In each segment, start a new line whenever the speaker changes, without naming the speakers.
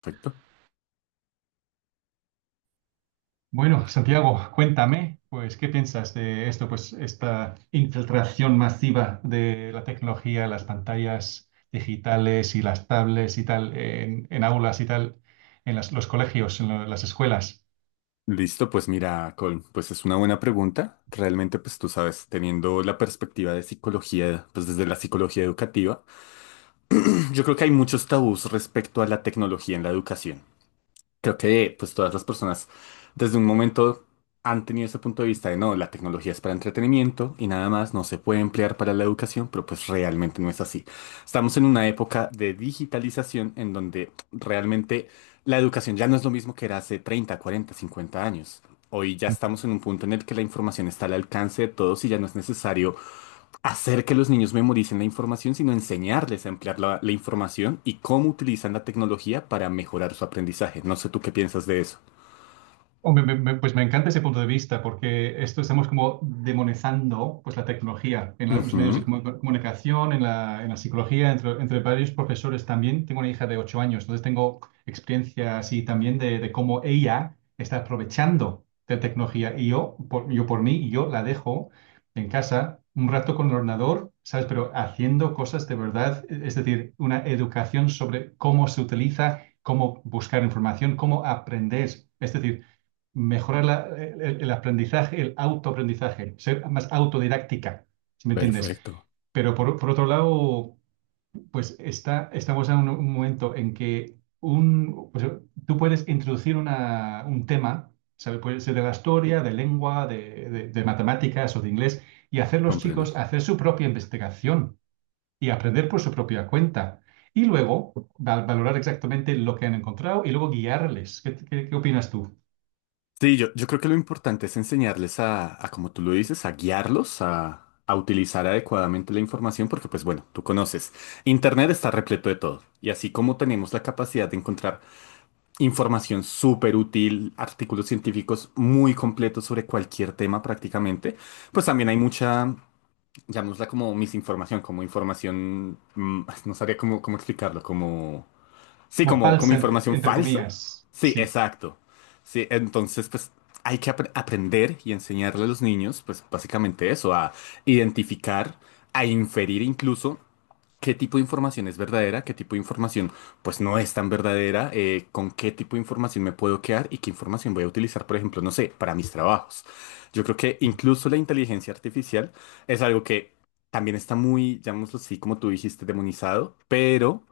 Perfecto.
Bueno, Santiago, cuéntame, pues, ¿qué piensas de esto? Pues, esta infiltración masiva de la tecnología, las pantallas digitales y las tablets y tal, en aulas y tal, los colegios, las escuelas.
Listo, pues mira, Colm, pues es una buena pregunta. Realmente, pues tú sabes, teniendo la perspectiva de psicología, pues desde la psicología educativa, yo creo que hay muchos tabús respecto a la tecnología en la educación. Creo que pues todas las personas desde un momento han tenido ese punto de vista de no, la tecnología es para entretenimiento y nada más, no se puede emplear para la educación, pero pues realmente no es así. Estamos en una época de digitalización en donde realmente la educación ya no es lo mismo que era hace 30 40 50 años. Hoy ya estamos en un punto en el que la información está al alcance de todos y ya no es necesario hacer que los niños memoricen la información, sino enseñarles a emplear la información y cómo utilizan la tecnología para mejorar su aprendizaje. No sé tú qué piensas de eso.
Hombre, pues me encanta ese punto de vista porque esto estamos como demonizando pues la tecnología en los medios
Ujú,
de comunicación, en la psicología, entre varios profesores también. Tengo una hija de 8 años, entonces tengo experiencia así también de cómo ella está aprovechando de tecnología y yo por mí, yo la dejo en casa un rato con el ordenador, ¿sabes? Pero haciendo cosas de verdad, es decir, una educación sobre cómo se utiliza, cómo buscar información, cómo aprender. Es decir, mejorar el aprendizaje, el autoaprendizaje, ser más autodidáctica, si me entiendes.
perfecto,
Pero por otro lado, pues estamos en un momento en que un, pues, tú puedes introducir un tema, ¿sabes? Puede ser de la historia, de lengua, de matemáticas o de inglés, y hacer los
comprendo.
chicos hacer su propia investigación y aprender por su propia cuenta. Y luego valorar exactamente lo que han encontrado y luego guiarles. ¿Qué, qué opinas tú?
Sí, yo creo que lo importante es enseñarles a, como tú lo dices, a guiarlos, a utilizar adecuadamente la información, porque pues bueno, tú conoces, Internet está repleto de todo. Y así como tenemos la capacidad de encontrar información súper útil, artículos científicos muy completos sobre cualquier tema prácticamente. Pues también hay mucha, llamémosla como misinformación, como información, no sabría cómo, cómo explicarlo, como... Sí, como,
Bhopal
como
Center,
información
entre
falsa.
comillas,
Sí,
sí.
exacto. Sí, entonces pues hay que aprender y enseñarle a los niños pues básicamente eso, a identificar, a inferir incluso qué tipo de información es verdadera, qué tipo de información pues no es tan verdadera, con qué tipo de información me puedo quedar y qué información voy a utilizar, por ejemplo, no sé, para mis trabajos. Yo creo que incluso la inteligencia artificial es algo que también está muy, llamémoslo así, como tú dijiste, demonizado, pero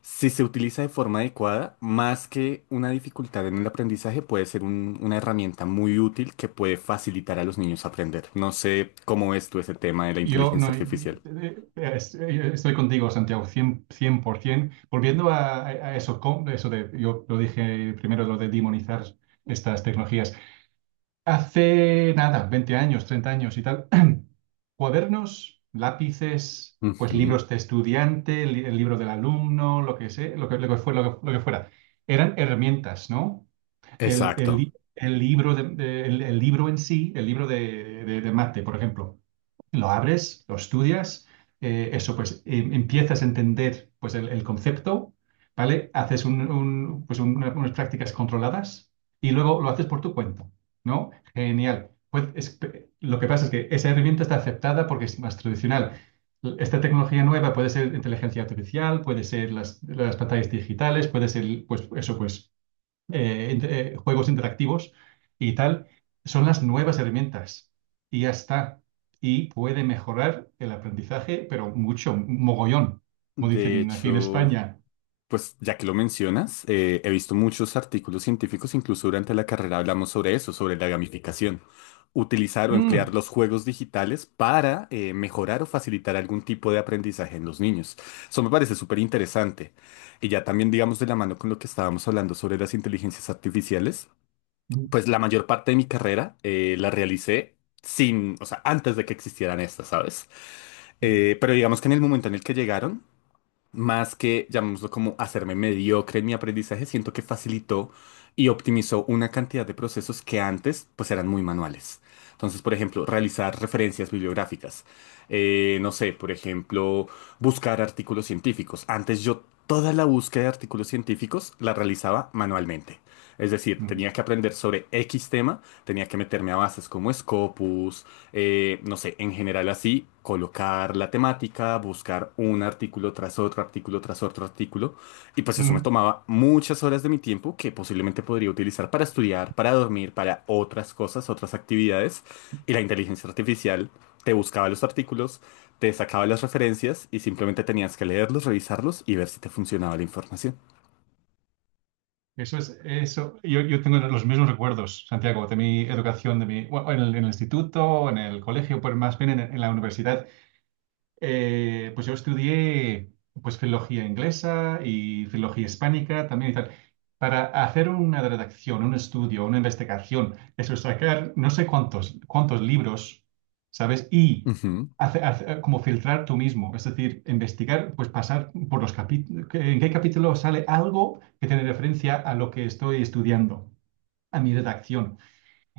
si se utiliza de forma adecuada, más que una dificultad en el aprendizaje, puede ser una herramienta muy útil que puede facilitar a los niños aprender. No sé cómo ves tú ese tema de la
Yo
inteligencia
no,
artificial.
es- Estoy contigo, Santiago, cien por 100%. Volviendo a eso, eso de, yo lo dije primero, lo de demonizar estas tecnologías. Hace nada, 20 años, 30 años y tal, cuadernos, lápices, pues
Ujú,
libros de estudiante, el libro del alumno, lo que sé, lo que fue, lo que fuera, eran herramientas, ¿no?
exacto.
El libro en sí, el libro de Mate, por ejemplo, lo abres, lo estudias, eso pues empiezas a entender pues el concepto, ¿vale? Haces pues, unas prácticas controladas y luego lo haces por tu cuenta, ¿no? Genial. Lo que pasa es que esa herramienta está aceptada porque es más tradicional. Esta tecnología nueva puede ser inteligencia artificial, puede ser las pantallas digitales, puede ser, pues eso, pues juegos interactivos y tal, son las nuevas herramientas. Y ya está. Y puede mejorar el aprendizaje, pero mucho, mogollón, como
De
dicen aquí en
hecho,
España.
pues ya que lo mencionas, he visto muchos artículos científicos, incluso durante la carrera hablamos sobre eso, sobre la gamificación. Utilizar o
Mm,
emplear los juegos digitales para mejorar o facilitar algún tipo de aprendizaje en los niños. Eso me parece súper interesante. Y ya también, digamos, de la mano con lo que estábamos hablando sobre las inteligencias artificiales,
mm,
pues la mayor parte de mi carrera la realicé sin, o sea, antes de que existieran estas, ¿sabes?
mm,
Pero digamos que en el momento en el que llegaron, más que, llamémoslo como hacerme mediocre en mi aprendizaje, siento que facilitó y optimizó una cantidad de procesos que antes pues eran muy manuales. Entonces, por ejemplo, realizar referencias bibliográficas. No sé, por ejemplo, buscar artículos científicos. Antes yo toda la búsqueda de artículos científicos la realizaba manualmente. Es decir,
mm.
tenía que aprender sobre X tema, tenía que meterme a bases como Scopus, no sé, en general así, colocar la temática, buscar un artículo tras otro, artículo tras otro artículo. Y pues eso me
mm.
tomaba muchas horas de mi tiempo que posiblemente podría utilizar para estudiar, para dormir, para otras cosas, otras actividades. Y la inteligencia artificial te buscaba los artículos, te sacaba las referencias y simplemente tenías que leerlos, revisarlos y ver si te funcionaba la información.
Eso es, eso. Yo tengo los mismos recuerdos, Santiago, de mi educación, bueno, en en el instituto, en el colegio, pues más bien en la universidad. Pues yo estudié pues filología inglesa y filología hispánica también y tal. Para hacer una redacción, un estudio, una investigación, eso es sacar no sé cuántos, cuántos libros, ¿sabes? Y
Ujú,
como filtrar tú mismo, es decir, investigar, pues pasar por los capítulos, en qué capítulo sale algo que tiene referencia a lo que estoy estudiando, a mi redacción.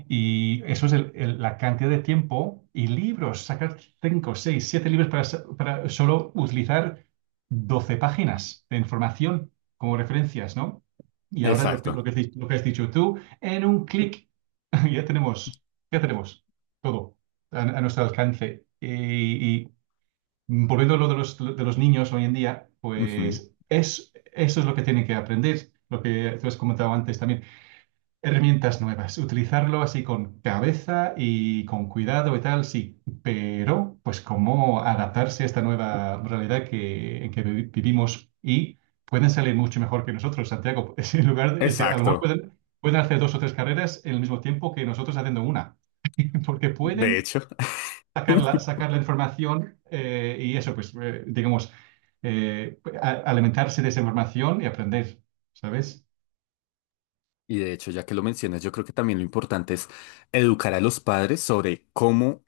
Y eso es la cantidad de tiempo y libros, sacar 5, 6 7 libros para solo utilizar 12 páginas de información como referencias, ¿no? Y ahora
exacto.
lo que has dicho tú, en un clic, ya tenemos, ya tenemos todo a nuestro alcance. Y volviendo a lo de de los niños hoy en día,
Ujú,
pues es, eso es lo que tienen que aprender, lo que tú has comentado antes también. Herramientas nuevas, utilizarlo así con cabeza y con cuidado y tal, sí, pero pues cómo adaptarse a esta nueva realidad que, en que vivimos y pueden salir mucho mejor que nosotros, Santiago. Es, es que a lo mejor
exacto.
pueden, pueden hacer dos o tres carreras en el mismo tiempo que nosotros haciendo una, porque
De
pueden
hecho.
sacar la información y eso, pues digamos, alimentarse de esa información y aprender, ¿sabes?
Y de hecho, ya que lo mencionas, yo creo que también lo importante es educar a los padres sobre cómo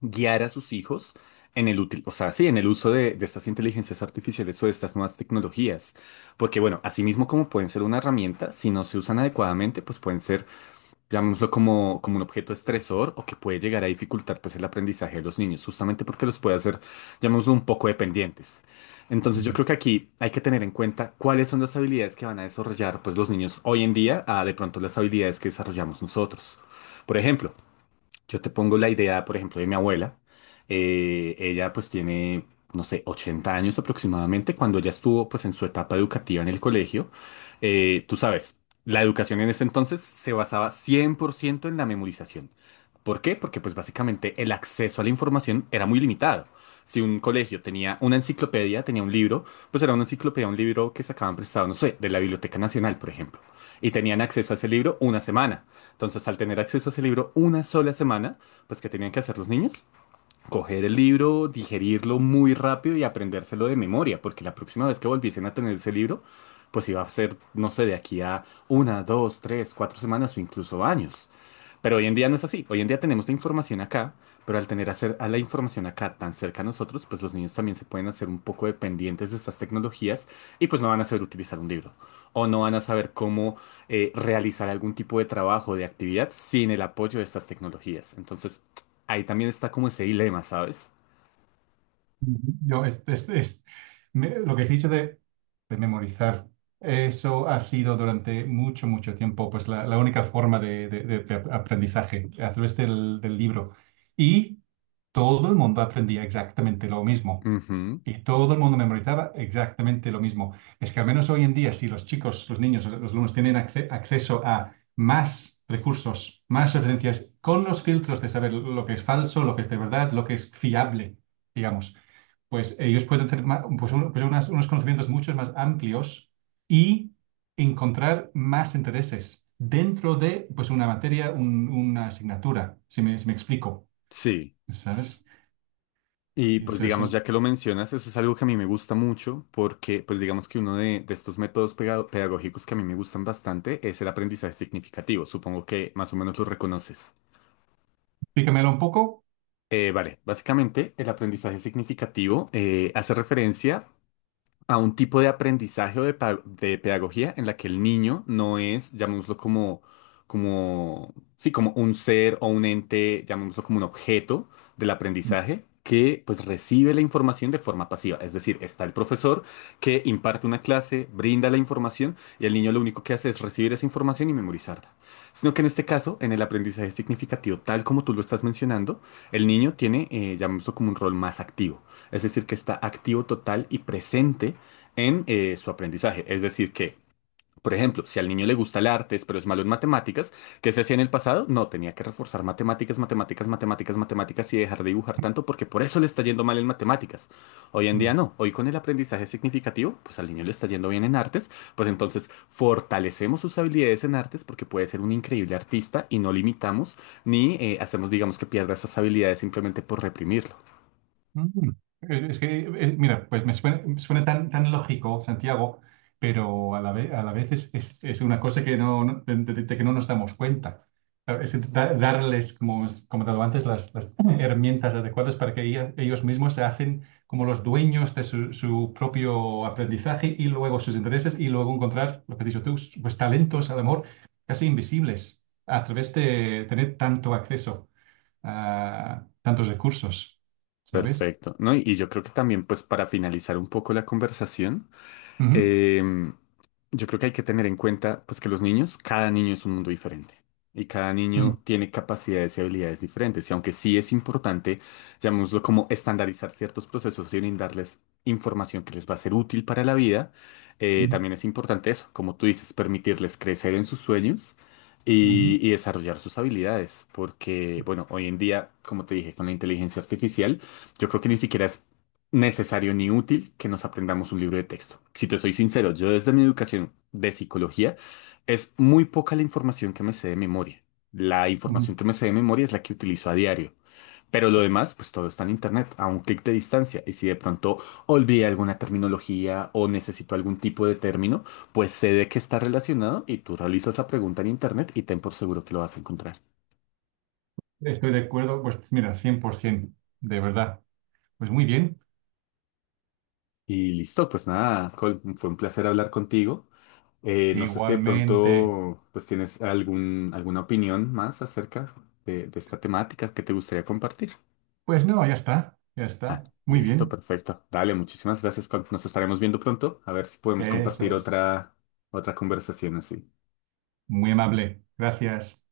guiar a sus hijos en el útil, o sea, sí, en el uso de estas inteligencias artificiales o de estas nuevas tecnologías. Porque bueno, asimismo como pueden ser una herramienta, si no se usan adecuadamente, pues pueden ser llamémoslo como, como un objeto estresor o que puede llegar a dificultar pues el aprendizaje de los niños, justamente porque los puede hacer, llamémoslo un poco dependientes. Entonces yo creo que aquí hay que tener en cuenta cuáles son las habilidades que van a desarrollar pues los niños hoy en día a de pronto las habilidades que desarrollamos nosotros. Por ejemplo, yo te pongo la idea, por ejemplo, de mi abuela. Ella pues tiene, no sé, 80 años aproximadamente. Cuando ella estuvo pues en su etapa educativa en el colegio, tú sabes, la educación en ese entonces se basaba 100% en la memorización. ¿Por qué? Porque pues básicamente el acceso a la información era muy limitado. Si un colegio tenía una enciclopedia, tenía un libro, pues era una enciclopedia, un libro que sacaban prestado, no sé, de la Biblioteca Nacional, por ejemplo. Y tenían acceso a ese libro una semana. Entonces, al tener acceso a ese libro una sola semana, pues ¿qué tenían que hacer los niños? Coger el libro, digerirlo muy rápido y aprendérselo de memoria, porque la próxima vez que volviesen a tener ese libro, pues iba a ser, no sé, de aquí a una, dos, tres, cuatro semanas o incluso años. Pero hoy en día no es así. Hoy en día tenemos la información acá, pero al tener hacer a la información acá tan cerca a nosotros, pues los niños también se pueden hacer un poco dependientes de estas tecnologías y pues no van a saber utilizar un libro o no van a saber cómo realizar algún tipo de trabajo, de actividad sin el apoyo de estas tecnologías. Entonces, ahí también está como ese dilema, ¿sabes?
Yo, es- me- Lo que he dicho de memorizar, eso ha sido durante mucho, mucho tiempo, pues la única forma de aprendizaje a través del libro. Y todo el mundo aprendía exactamente lo mismo.
Ujú,
Y todo el mundo memorizaba exactamente lo mismo. Es que al menos hoy en día, si los chicos, los niños, los alumnos tienen acceso a más recursos, más referencias, con los filtros de saber lo que es falso, lo que es de verdad, lo que es fiable, digamos, pues ellos pueden tener pues, unos conocimientos mucho más amplios y encontrar más intereses dentro de pues, una materia, una asignatura, si me explico,
sí.
¿sabes?
Y pues
Eso,
digamos,
eso.
ya que lo mencionas, eso es algo que a mí me gusta mucho porque pues digamos que uno de estos métodos pedagógicos que a mí me gustan bastante es el aprendizaje significativo. Supongo que más o menos lo reconoces.
Explícamelo un poco.
Vale, básicamente el aprendizaje significativo hace referencia a un tipo de aprendizaje o de, de pedagogía en la que el niño no es, llamémoslo como, como, sí, como un ser o un ente, llamémoslo como un objeto del aprendizaje. Que pues recibe la información de forma pasiva. Es decir, está el profesor que imparte una clase, brinda la información y el niño lo único que hace es recibir esa información y memorizarla. Sino que en este caso, en el aprendizaje significativo, tal como tú lo estás mencionando, el niño tiene, llamémoslo como un rol más activo. Es decir, que está activo total y presente en su aprendizaje. Es decir, que, por ejemplo, si al niño le gusta el artes, pero es malo en matemáticas, ¿qué se hacía en el pasado? No, tenía que reforzar matemáticas, matemáticas, matemáticas, matemáticas y dejar de dibujar tanto porque por eso le está yendo mal en matemáticas. Hoy en día
Mm.
no. Hoy con el aprendizaje significativo, pues al niño le está yendo bien en artes, pues entonces fortalecemos sus habilidades en artes porque puede ser un increíble artista y no limitamos ni hacemos, digamos, que pierda esas habilidades simplemente por reprimirlo.
Mm, es que, mira, pues me suena, suena tan, tan lógico, Santiago, pero a la vez es una cosa que de que no nos damos cuenta. Claro, es intentar darles, como, es- como te digo antes, las herramientas adecuadas para que ellos mismos se hacen como los dueños de su propio aprendizaje y luego sus intereses y luego encontrar, lo que has dicho tú, pues talentos, al amor casi invisibles a través de tener tanto acceso a tantos recursos, ¿sabes?
Perfecto, ¿no? Y yo creo que también, pues para finalizar un poco la conversación,
Ujú,
Em, yo creo que hay que tener en cuenta, pues, que los niños, cada niño es un mundo diferente. Y cada
ujú,
niño tiene capacidades y habilidades diferentes. Y aunque sí es importante, llamémoslo como estandarizar ciertos procesos y brindarles información que les va a ser útil para la vida,
ujú,
también es importante eso, como tú dices, permitirles crecer en sus sueños
ujú,
y desarrollar sus habilidades. Porque, bueno, hoy en día, como te dije, con la inteligencia artificial, yo creo que ni siquiera es necesario ni útil que nos aprendamos un libro de texto. Si te soy sincero, yo desde mi educación de psicología es muy poca la información que me sé de memoria. La
ujú.
información que me sé de memoria es la que utilizo a diario. Pero lo demás, pues todo está en internet, a un clic de distancia. Y si de pronto olvidé alguna terminología o necesito algún tipo de término, pues sé de qué está relacionado y tú realizas la pregunta en internet y ten por seguro que lo vas a encontrar.
Estoy de acuerdo, pues mira, 100%, de verdad. Pues muy bien.
Y listo, pues nada, Col, fue un placer hablar contigo. No sé si de
Igualmente,
pronto pues tienes algún, alguna opinión más acerca de esta temática que te gustaría compartir.
pues no, ya está, ya
Ah,
está. Muy
listo,
bien.
perfecto. Dale, muchísimas gracias. Col. Nos estaremos viendo pronto. A ver si podemos
Eso
compartir
es.
otra, otra conversación así.
Muy amable. Gracias.